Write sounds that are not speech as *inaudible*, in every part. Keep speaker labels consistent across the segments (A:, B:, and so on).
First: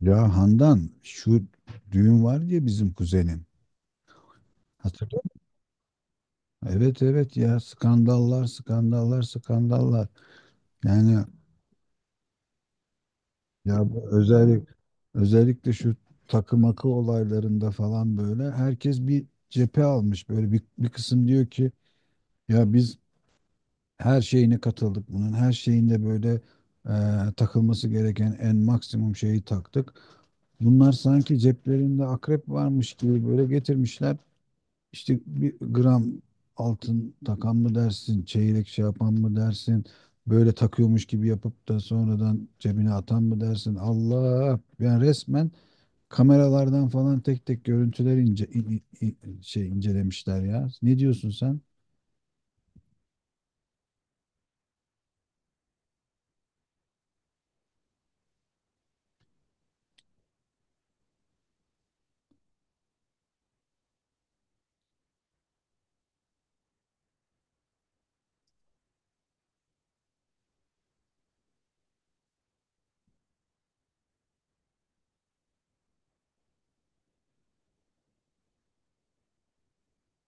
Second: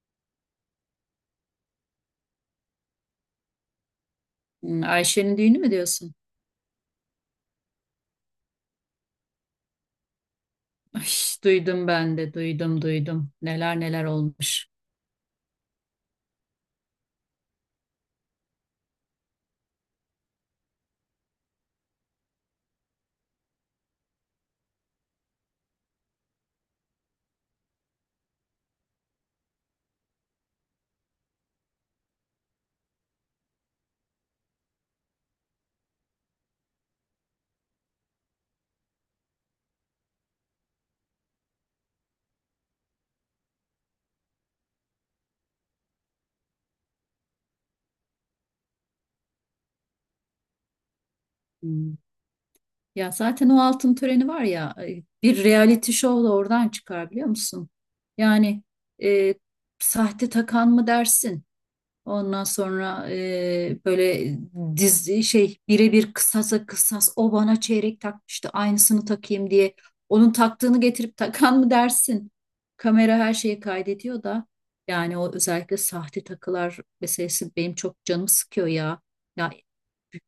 A: Ya Handan şu düğün var diye bizim kuzenin.
B: Hmm,
A: Hatırlıyor
B: Ayşe'nin
A: musun?
B: düğünü mü diyorsun?
A: Evet evet, ya skandallar skandallar skandallar.
B: Ay,
A: Yani,
B: duydum ben de, duydum, duydum. Neler
A: ya
B: neler
A: bu
B: olmuş.
A: özellikle şu takı makı olaylarında falan böyle herkes bir cephe almış. Böyle bir kısım diyor ki, ya biz her şeyine katıldık bunun. Her şeyinde böyle e, takılması gereken en maksimum şeyi taktık. Bunlar sanki ceplerinde akrep varmış gibi böyle getirmişler. İşte bir gram altın takan mı dersin, çeyrek şey yapan mı dersin, böyle takıyormuş gibi yapıp da sonradan cebine atan mı dersin? Allah! Yani resmen kameralardan falan tek tek görüntüler incelemişler ya. Ne diyorsun sen?
B: Hmm. Ya zaten o altın töreni var ya, ay, bir reality show da oradan çıkar biliyor musun? Yani e, sahte takan mı dersin? Ondan sonra böyle dizi şey birebir kısasa kısas o bana çeyrek takmıştı aynısını takayım diye. Onun taktığını getirip takan mı dersin? Kamera her şeyi kaydediyor da yani o özellikle sahte takılar meselesi benim çok canımı sıkıyor ya. Ya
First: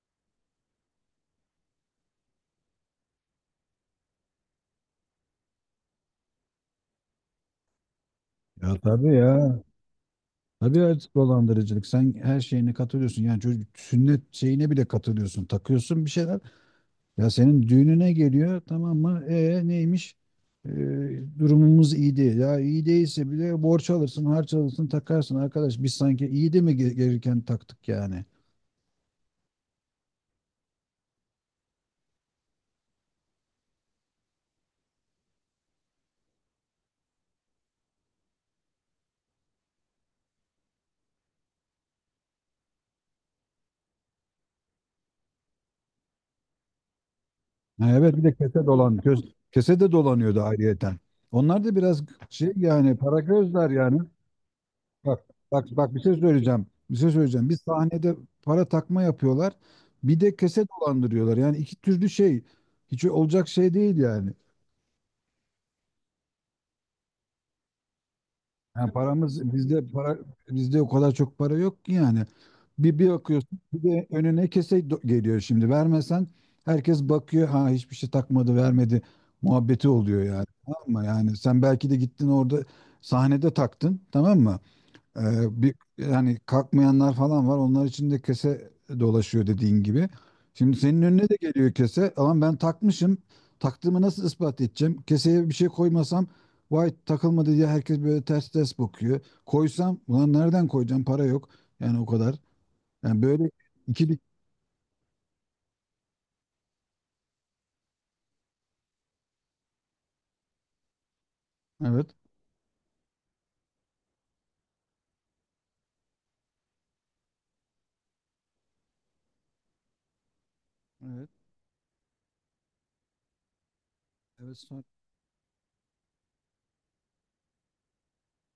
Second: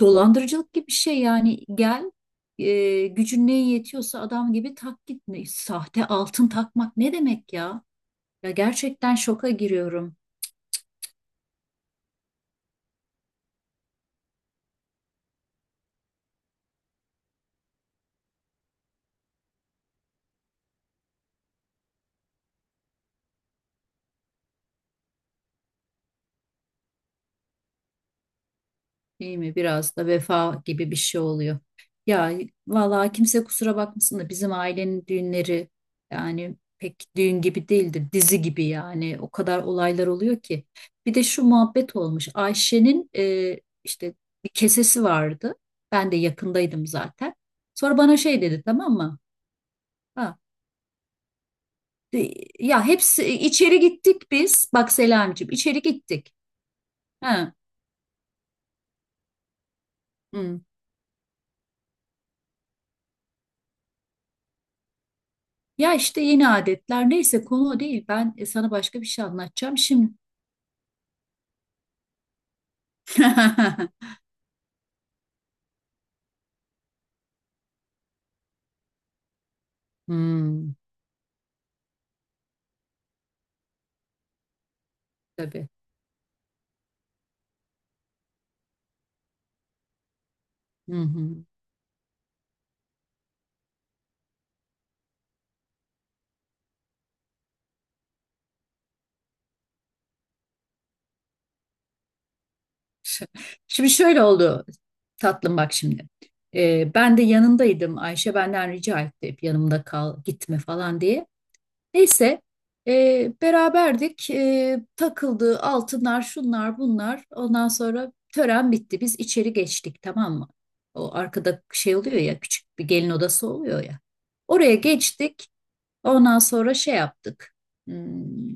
B: dolandırıcılık gibi bir şey yani gel gücün neye yetiyorsa adam gibi tak git. Ne- sahte altın takmak ne demek ya? Ya
A: Ya tabii
B: gerçekten şoka
A: ya.
B: giriyorum.
A: Tabii evet, dolandırıcılık. Sen her şeyine katılıyorsun. Yani çocuk sünnet şeyine bile katılıyorsun. Takıyorsun bir şeyler. Ya senin düğününe geliyor, tamam mı? E neymiş? E, Durumumuz iyi değil. Ya iyi değilse bile borç alırsın, harç alırsın, takarsın. Arkadaş biz sanki iyi de mi gelirken taktık yani?
B: Değil mi? Biraz da vefa gibi bir şey oluyor. Ya vallahi kimse kusura bakmasın da bizim ailenin düğünleri yani pek düğün gibi değildir. Dizi gibi yani. O kadar olaylar oluyor ki. Bir de şu muhabbet olmuş. Ayşe'nin işte bir kesesi vardı. Ben de yakındaydım zaten.
A: Ha,
B: Sonra
A: evet,
B: bana
A: bir de
B: şey dedi,
A: kese
B: tamam
A: dolan.
B: mı?
A: Göz, kese de
B: Ha,
A: dolanıyordu ayrıyeten. Onlar da biraz
B: de-
A: şey,
B: ya
A: yani para
B: hepsi
A: gözler
B: içeri
A: yani.
B: gittik biz. Bak
A: Bak,
B: Selamicim,
A: bak,
B: içeri
A: bak, bir şey
B: gittik.
A: söyleyeceğim. Bir şey söyleyeceğim.
B: Ha,
A: Bir sahnede para takma yapıyorlar. Bir de
B: hı.
A: kese dolandırıyorlar. Yani iki türlü şey. Hiç olacak şey değil yani.
B: Ya işte yeni adetler, neyse konu o değil. Ben sana
A: Yani
B: başka bir şey anlatacağım şimdi.
A: para bizde o kadar çok para yok ki yani. Bir bakıyorsun, bir de
B: *laughs*
A: önüne kese geliyor şimdi. Vermesen herkes bakıyor. Ha, hiçbir şey takmadı, vermedi muhabbeti oluyor yani.
B: Hmm.
A: Tamam mı? Yani sen belki de gittin orada sahnede taktın, tamam mı? Ee,
B: Tabii.
A: bir yani kalkmayanlar falan var. Onlar için de kese dolaşıyor dediğin gibi. Şimdi
B: Hı
A: senin önüne
B: hı.
A: de geliyor kese. Ama ben takmışım. Taktığımı nasıl ispat edeceğim? Keseye bir şey koymasam vay takılmadı diye herkes böyle ters ters bakıyor. Koysam ulan nereden koyacağım? Para yok. Yani o kadar. Yani
B: Ş-
A: böyle
B: Şimdi
A: ikili,
B: şöyle oldu tatlım, bak şimdi. Ben de yanındaydım. Ayşe benden rica etti hep yanımda kal gitme falan diye.
A: evet.
B: Neyse, beraberdik. Takıldı altınlar, şunlar bunlar. Ondan sonra tören bitti. Biz içeri geçtik, tamam mı? O
A: Evet.
B: arkada şey oluyor ya, küçük bir gelin odası oluyor ya.
A: Evet.
B: Oraya geçtik. Ondan sonra şey yaptık. Hmm,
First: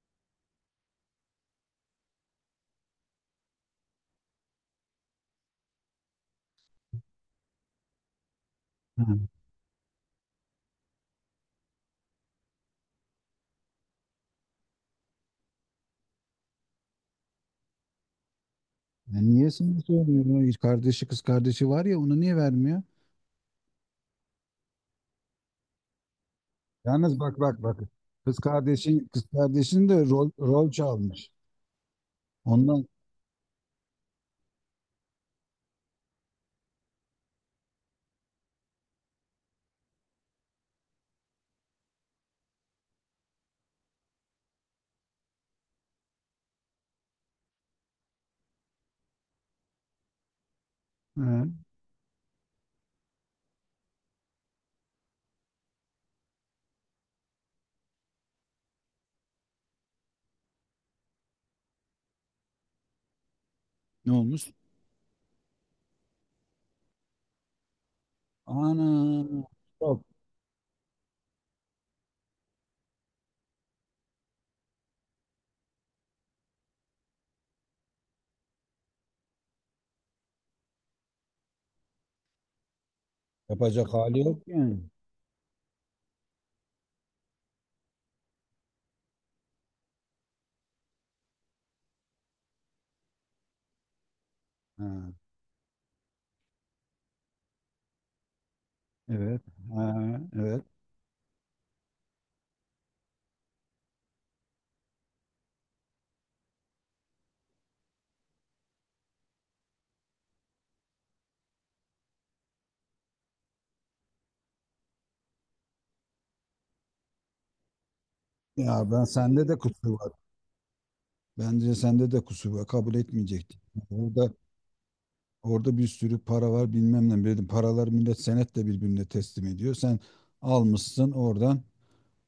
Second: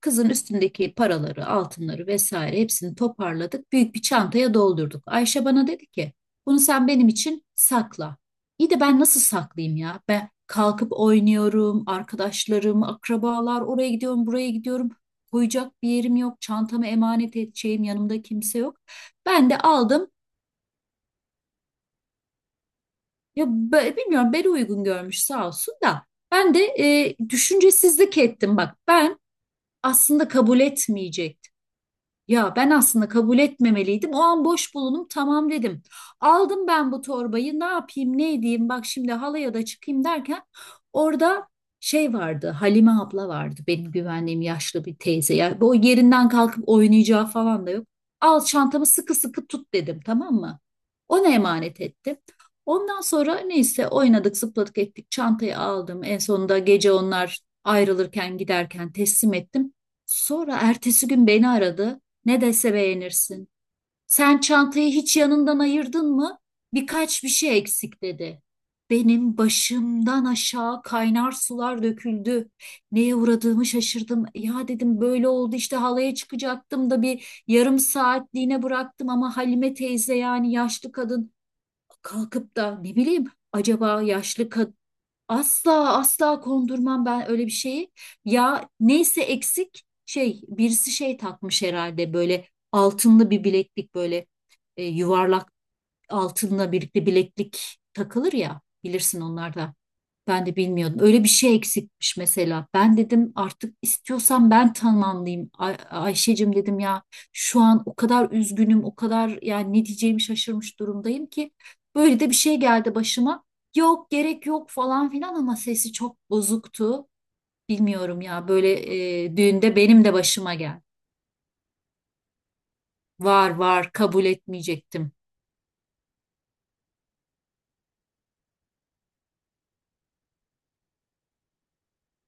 B: Kızın üstündeki paraları, altınları vesaire hepsini toparladık. Büyük bir çantaya doldurduk. Ayşe bana dedi ki, bunu sen benim için sakla. İyi de ben nasıl
A: Ha.
B: saklayayım ya? Ben kalkıp oynuyorum, arkadaşlarım, akrabalar, oraya gidiyorum, buraya gidiyorum. Koyacak bir yerim yok, çantamı emanet edeceğim, yanımda kimse yok.
A: Ya niye
B: Ben de
A: sana
B: aldım.
A: söylüyor? Kardeşi, kız kardeşi var ya, onu niye vermiyor?
B: Ya bilmiyorum, beni uygun görmüş sağ olsun da. Ben de
A: Yalnız bak, bak, bak.
B: düşüncesizlik
A: Kız
B: ettim bak.
A: kardeşin
B: Ben
A: kız kardeşin de
B: aslında
A: rol
B: kabul
A: rol çalmış.
B: etmeyecek. Ya ben
A: Ondan
B: aslında kabul etmemeliydim. O an boş bulundum. Tamam dedim. Aldım ben bu torbayı. Ne yapayım, ne edeyim? Bak şimdi halaya da çıkayım derken orada şey vardı. Halime abla vardı. Benim güvendiğim yaşlı bir teyze. Ya bu yerinden kalkıp oynayacağı falan da yok. Al çantamı sıkı sıkı tut dedim, tamam mı? Ona
A: Ha.
B: emanet ettim. Ondan sonra neyse oynadık, zıpladık ettik. Çantayı aldım. En sonunda gece onlar ayrılırken giderken teslim ettim. Sonra ertesi gün beni aradı. Ne dese beğenirsin.
A: Ne
B: Sen
A: olmuş?
B: çantayı hiç yanından ayırdın mı? Birkaç bir şey eksik dedi.
A: Ana,
B: Benim
A: yok.
B: başımdan aşağı kaynar sular döküldü. Neye uğradığımı şaşırdım. Ya dedim böyle oldu işte, halaya çıkacaktım da bir yarım saatliğine bıraktım ama Halime teyze, yani yaşlı kadın, kalkıp da ne bileyim
A: Yapacak
B: acaba
A: hali yok
B: yaşlı kad-
A: yani.
B: asla asla kondurmam ben öyle bir şeyi. Ya neyse, eksik şey, birisi şey takmış herhalde, böyle altınlı bir bileklik, böyle
A: Ha,
B: yuvarlak altınla birlikte bileklik takılır ya, bilirsin
A: evet.
B: onlarda.
A: Ha,
B: Ben de
A: evet.
B: bilmiyordum. Öyle bir şey eksikmiş mesela. Ben dedim artık istiyorsan ben tamamlayayım. Ay Ayşe'cim dedim ya, şu an o kadar üzgünüm, o kadar, yani ne diyeceğimi şaşırmış durumdayım ki. Böyle de bir şey geldi başıma. Yok gerek yok falan filan ama sesi çok bozuktu. Bilmiyorum ya, böyle
A: Ya, ben sende de
B: düğünde
A: kusur
B: benim
A: var.
B: de başıma geldi.
A: Bence sende de kusur var. Kabul
B: Var
A: etmeyecektin.
B: var, kabul
A: Orada
B: etmeyecektim.
A: orada bir sürü para var, bilmem ne. Dedim, paralar millet senetle birbirine teslim ediyor. Sen almışsın oradan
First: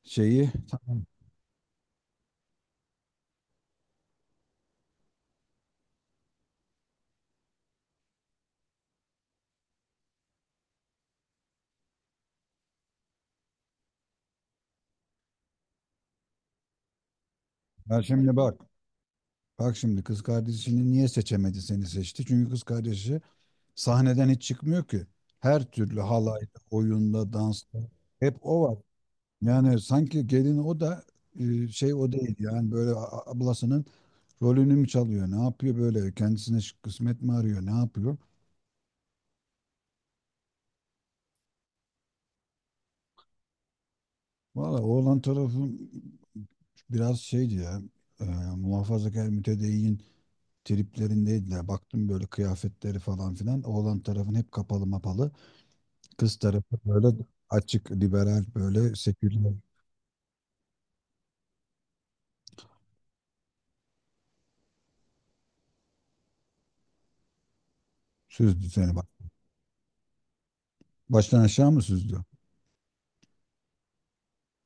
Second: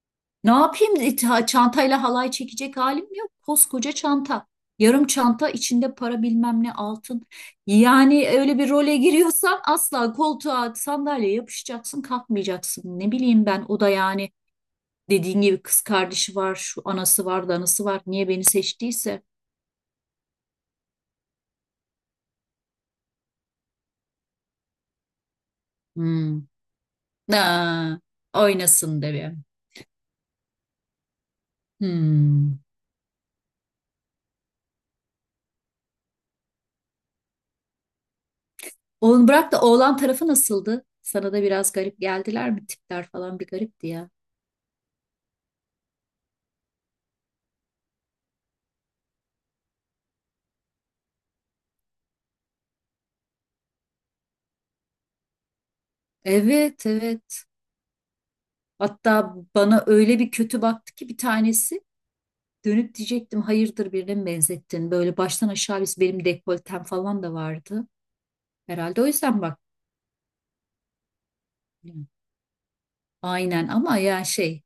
A: şeyi.
B: Ne yapayım?
A: Tamam.
B: E, çantayla halay çekecek halim yok. Koskoca çanta. Yarım çanta içinde para, bilmem ne, altın. Yani öyle bir role giriyorsan asla koltuğa sandalyeye yapışacaksın, kalkmayacaksın. Ne bileyim ben, o da yani dediğin gibi, kız kardeşi var, şu anası var, danası
A: Ben
B: var. Niye
A: şimdi
B: beni
A: bak.
B: seçtiyse.
A: Bak şimdi, kız kardeşini niye seçemedi, seni seçti? Çünkü kız kardeşi sahneden hiç çıkmıyor ki. Her türlü
B: Hmm.
A: halayda, oyunda, dansta
B: Aa,
A: hep o var.
B: oynasın de be.
A: Yani sanki gelin o da, şey, o değil
B: Hmm.
A: yani, böyle ablasının rolünü mü çalıyor? Ne yapıyor böyle? Kendisine kısmet mi arıyor? Ne yapıyor?
B: Oğlum bırak, da oğlan tarafı nasıldı? Sana da biraz garip geldiler mi? Tipler falan bir garipti ya.
A: Valla oğlan tarafı biraz şeydi ya, e, muhafazakar, mütedeyyin triplerindeydiler. Baktım böyle kıyafetleri falan filan. Oğlan tarafın hep kapalı mapalı. Kız tarafı
B: Evet
A: böyle
B: evet.
A: açık, liberal, böyle
B: Hatta
A: seküler
B: bana öyle bir kötü baktı ki bir tanesi, dönüp diyecektim hayırdır, birine mi benzettin? Böyle baştan aşağı, biz benim dekoltem falan da vardı.
A: söz düzeni.
B: Herhalde o yüzden bak.
A: Baştan aşağı mı süzdü?
B: Aynen, ama ya şey,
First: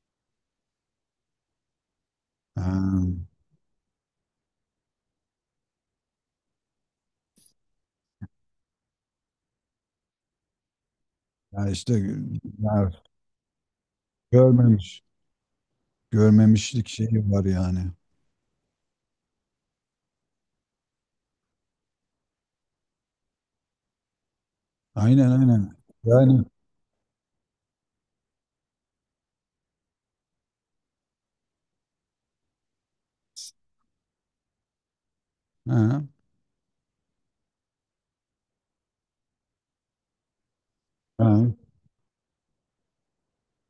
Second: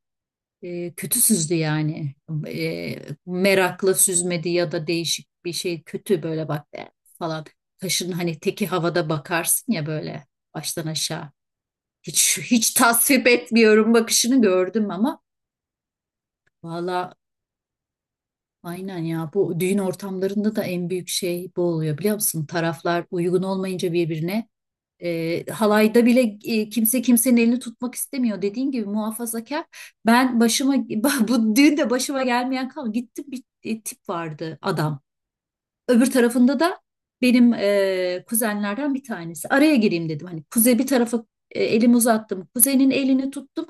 B: kötü süzdü yani.
A: Ha,
B: E, merakla süzmedi ya da değişik bir şey, kötü böyle bak, falan. Kaşın hani teki havada bakarsın ya, böyle baştan aşağı.
A: ya işte,
B: Hiç hiç
A: ya
B: tasvip etmiyorum bakışını gördüm
A: görmemiş.
B: ama
A: Görmemişlik
B: valla,
A: şeyi var yani.
B: aynen ya, bu düğün ortamlarında da en büyük şey bu oluyor biliyor musun? Taraflar uygun olmayınca birbirine,
A: Aynen aynen.
B: halayda bile,
A: Yani,
B: kimse kimsenin elini tutmak istemiyor. Dediğin gibi muhafazakar. Ben başıma *laughs* bu düğünde başıma gelmeyen kalmadı. Gittim, bir tip vardı adam.
A: ha,
B: Öbür tarafında da benim kuzenlerden bir tanesi. Araya gireyim dedim. Hani kuzey bir tarafa
A: ha.
B: elimi uzattım. Kuzenin elini tuttum.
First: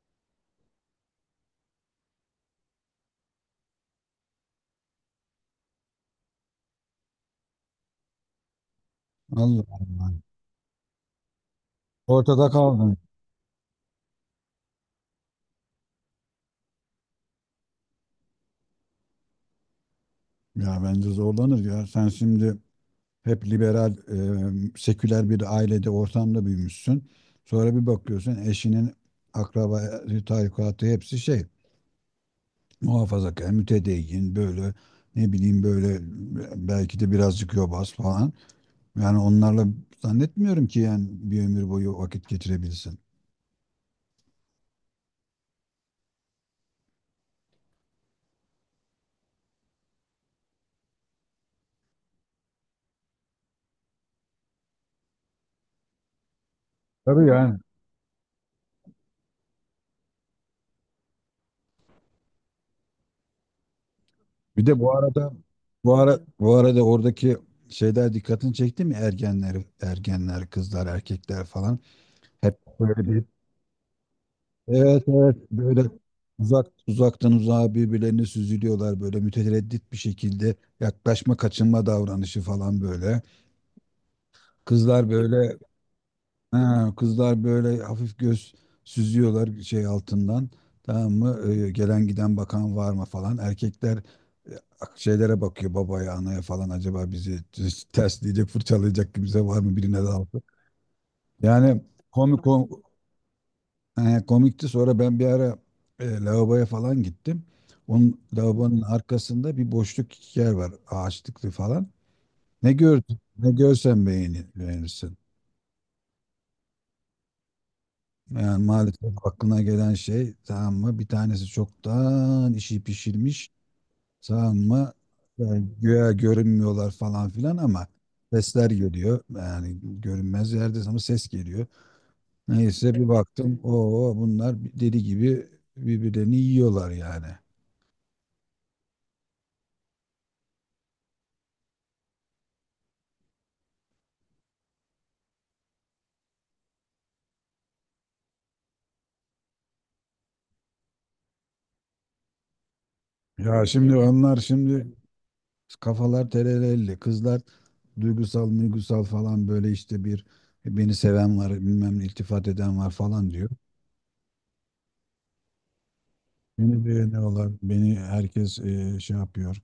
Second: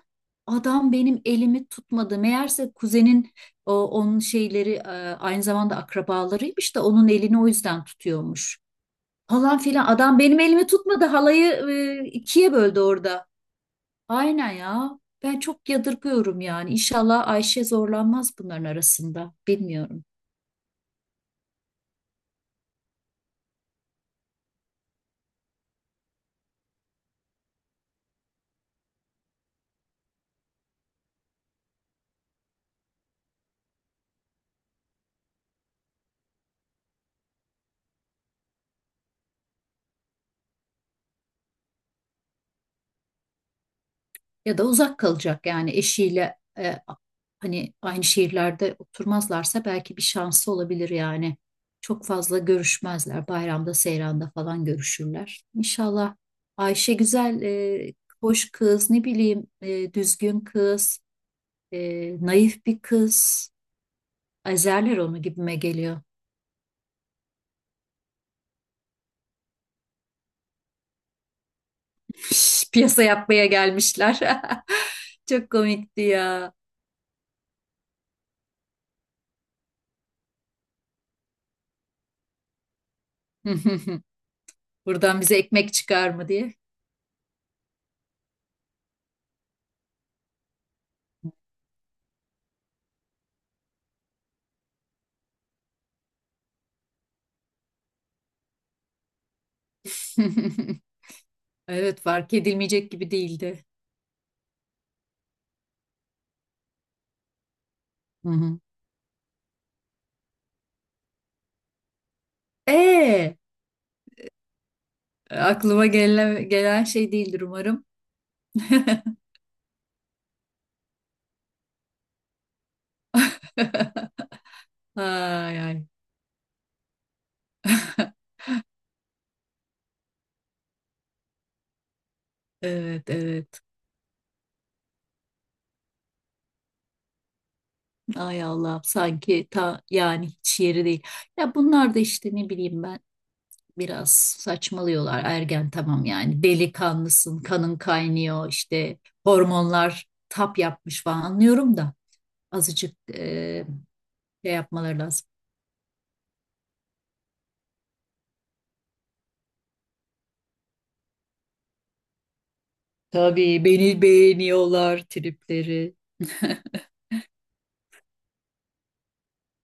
B: Adam benim elimi tutmadı. Meğerse kuzenin onun şeyleri, aynı zamanda akrabalarıymış da onun elini o yüzden tutuyormuş. Falan
A: Allah
B: filan.
A: Allah.
B: Adam benim elimi tutmadı. Halayı
A: Ortada
B: ikiye böldü
A: kaldın.
B: orada. Aynen ya. Ben çok yadırgıyorum yani. İnşallah Ayşe zorlanmaz bunların arasında. Bilmiyorum.
A: Ya bence zorlanır ya. Sen şimdi hep liberal, seküler bir ailede, ortamda büyümüşsün. Sonra bir bakıyorsun, eşinin akraba, tarikatı hepsi şey, muhafazakar, mütedeyyin, böyle ne bileyim böyle belki de birazcık yobaz falan. Yani onlarla zannetmiyorum ki yani bir ömür boyu vakit geçirebilsin.
B: Ya da uzak kalacak yani eşiyle, hani aynı şehirlerde oturmazlarsa belki bir şansı olabilir yani. Çok fazla görüşmezler. Bayramda, seyranda falan görüşürler. İnşallah Ayşe
A: Tabii
B: güzel,
A: yani.
B: hoş kız, ne bileyim, düzgün kız, e, naif bir kız.
A: Bir de bu
B: Ezerler onu
A: arada
B: gibime
A: bu
B: geliyor.
A: ara bu arada oradaki şeyler dikkatini çekti mi? Ergenler, kızlar, erkekler falan hep
B: *laughs* Piyasa
A: böyle bir
B: yapmaya gelmişler.
A: evet
B: *laughs* Çok
A: evet, böyle
B: komikti ya.
A: uzaktan uzağa birbirlerine süzülüyorlar, böyle mütereddit bir şekilde yaklaşma kaçınma davranışı falan böyle.
B: *laughs*
A: Kızlar
B: Buradan bize
A: böyle,
B: ekmek çıkar mı diye.
A: ha, kızlar böyle hafif göz süzüyorlar şey altından, tamam mı? Gelen giden bakan var mı falan, erkekler e, şeylere bakıyor, babaya, anaya falan, acaba bizi ters tersleyecek, fırçalayacak kimse var mı, birine daldı.
B: *laughs*
A: Yani
B: Evet, fark
A: komik.
B: edilmeyecek gibi değildi.
A: He, komikti. Sonra ben bir ara lavaboya falan gittim. Onun
B: Hı hı.
A: lavabonun arkasında bir boşluk yer var. Ağaçlıklı falan. Ne gördün?
B: E
A: Ne görsen beğenirsin.
B: aklıma gelen şey değildir umarım.
A: Yani
B: *laughs*
A: maalesef aklına gelen şey, tamam mı? Bir tanesi çoktan işi pişirmiş. Tamam mı?
B: Ay
A: Yani
B: ay.
A: güya görünmüyorlar falan filan ama sesler geliyor. Yani görünmez yerde ama ses geliyor. Neyse bir
B: Evet
A: baktım.
B: evet.
A: Oo, bunlar deli gibi birbirlerini yiyorlar yani.
B: Ay Allah'ım, sanki ta yani hiç yeri değil. Ya bunlar da işte ne bileyim ben biraz saçmalıyorlar. Ergen tamam, yani delikanlısın, kanın kaynıyor işte, hormonlar tap yapmış falan, anlıyorum da azıcık
A: Ya şimdi onlar,
B: şey
A: şimdi
B: yapmaları lazım.
A: kafalar terelelli. Kızlar duygusal duygusal falan böyle, işte bir beni seven var, bilmem ne, iltifat eden var falan diyor.
B: Tabii beni beğeniyorlar tripleri.
A: Beni
B: *laughs*
A: beğeniyorlar. Beni herkes şey yapıyor.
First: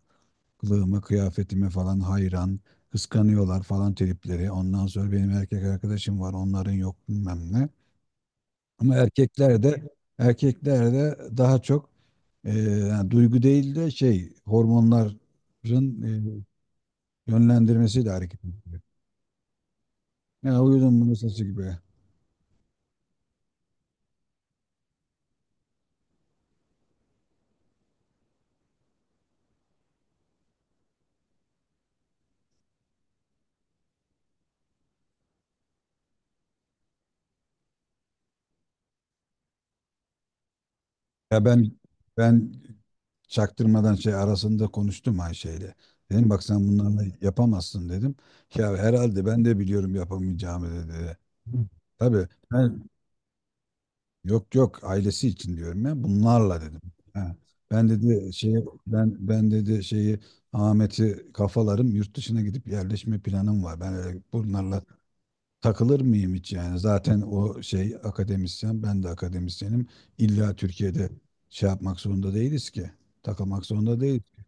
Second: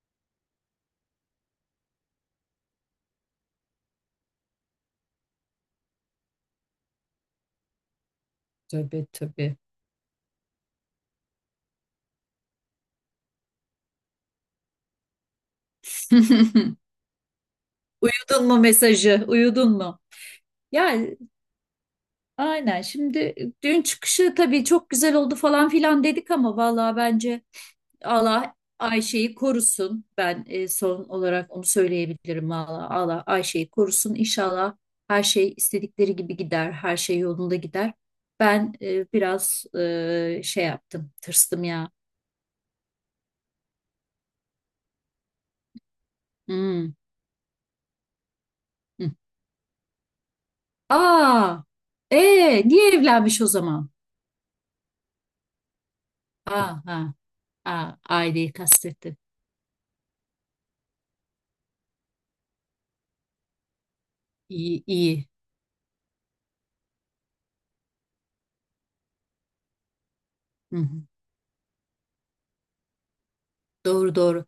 A: Kılığıma, kıyafetime falan hayran. Kıskanıyorlar falan tripleri. Ondan sonra benim erkek arkadaşım var, onların yok bilmem ne. Ama
B: Tabii tabii.
A: erkekler de, erkekler de daha çok yani duygu değil de şey, hormonların e,
B: *laughs*
A: yönlendirmesiyle hareket
B: Uyudun mu
A: ediyor.
B: mesajı? Uyudun mu?
A: Ya
B: Ya
A: uyudum bunun sesi gibi.
B: aynen, şimdi dün çıkışı tabii çok güzel oldu falan filan dedik ama vallahi bence Allah Ayşe'yi korusun. Ben son olarak onu söyleyebilirim valla. Allah Ayşe'yi korusun. İnşallah her şey istedikleri gibi gider. Her şey yolunda gider. Ben biraz şey yaptım.
A: Ya
B: Tırstım
A: ben
B: ya.
A: ben çaktırmadan şey arasında konuştum Ayşe'yle. Dedim bak, sen
B: Hmm.
A: bunlarla yapamazsın dedim. Ya herhalde ben de biliyorum yapamayacağımı dedi. Hı.
B: Aa,
A: Tabii ben,
B: niye evlenmiş o zaman?
A: yok yok ailesi için diyorum ya bunlarla
B: Ha
A: dedim.
B: ha,
A: Ha.
B: ha,
A: Ben dedi
B: aileyi
A: şey ben
B: kastetti.
A: ben dedi şeyi Ahmet'i kafalarım, yurt dışına gidip yerleşme planım var. Ben öyle bunlarla
B: İyi, iyi.
A: takılır mıyım hiç yani? Zaten o şey akademisyen, ben de akademisyenim. İlla
B: Hı hı.
A: Türkiye'de şey yapmak zorunda değiliz ki. Takılmak zorunda
B: Doğru
A: değil.
B: doğru.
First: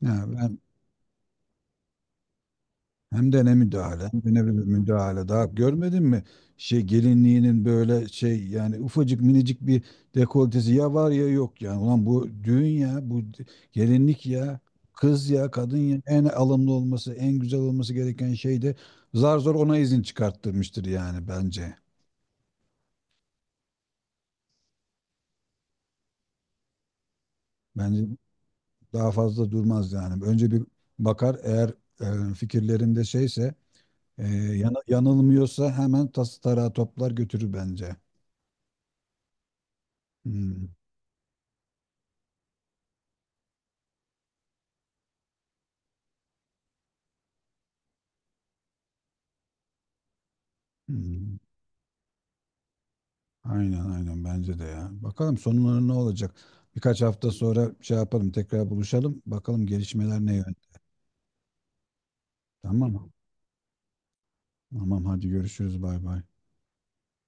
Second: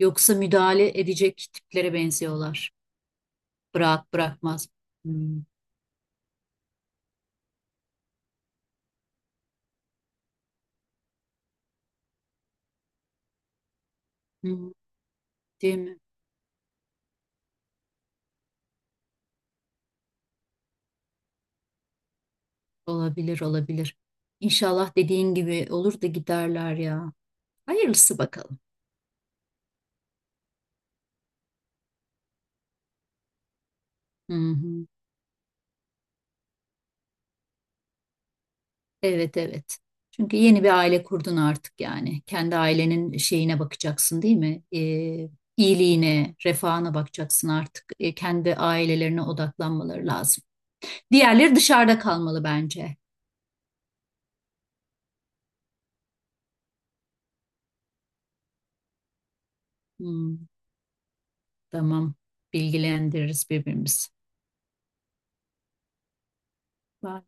B: Yoksa
A: Yani ben,
B: müdahale edecek tiplere benziyorlar.
A: hem de ne müdahale,
B: Bırak,
A: hem de ne bir
B: bırakmaz.
A: müdahale.
B: Hmm,
A: Daha görmedin mi? Şey gelinliğinin böyle şey, yani ufacık minicik bir dekoltesi ya var ya yok yani. Ulan bu düğün ya, bu gelinlik ya,
B: hı,
A: kız ya, kadın
B: değil
A: ya.
B: mi?
A: En alımlı olması, en güzel olması gereken şey de zar zor ona izin çıkarttırmıştır yani bence.
B: Olabilir olabilir. İnşallah dediğin gibi olur da giderler ya.
A: Bence
B: Hayırlısı bakalım.
A: daha fazla durmaz yani. Önce bir bakar, eğer fikirlerinde şeyse, e,
B: Hı hı.
A: yanılmıyorsa hemen tas tarağı toplar götürür bence.
B: Evet evet. Çünkü yeni
A: Hmm,
B: bir aile kurdun artık yani. Kendi ailenin şeyine bakacaksın değil mi? İyiliğine, refahına bakacaksın artık. Kendi ailelerine odaklanmaları lazım.
A: hmm.
B: Diğerleri dışarıda kalmalı bence.
A: Aynen aynen bence de ya. Bakalım sonları ne olacak? Birkaç hafta sonra şey yapalım, tekrar buluşalım. Bakalım gelişmeler ne
B: Hmm,
A: yönde.
B: tamam.
A: Tamam mı?
B: Bilgilendiririz birbirimizi.
A: Tamam, hadi görüşürüz, bay bay.
B: Bye.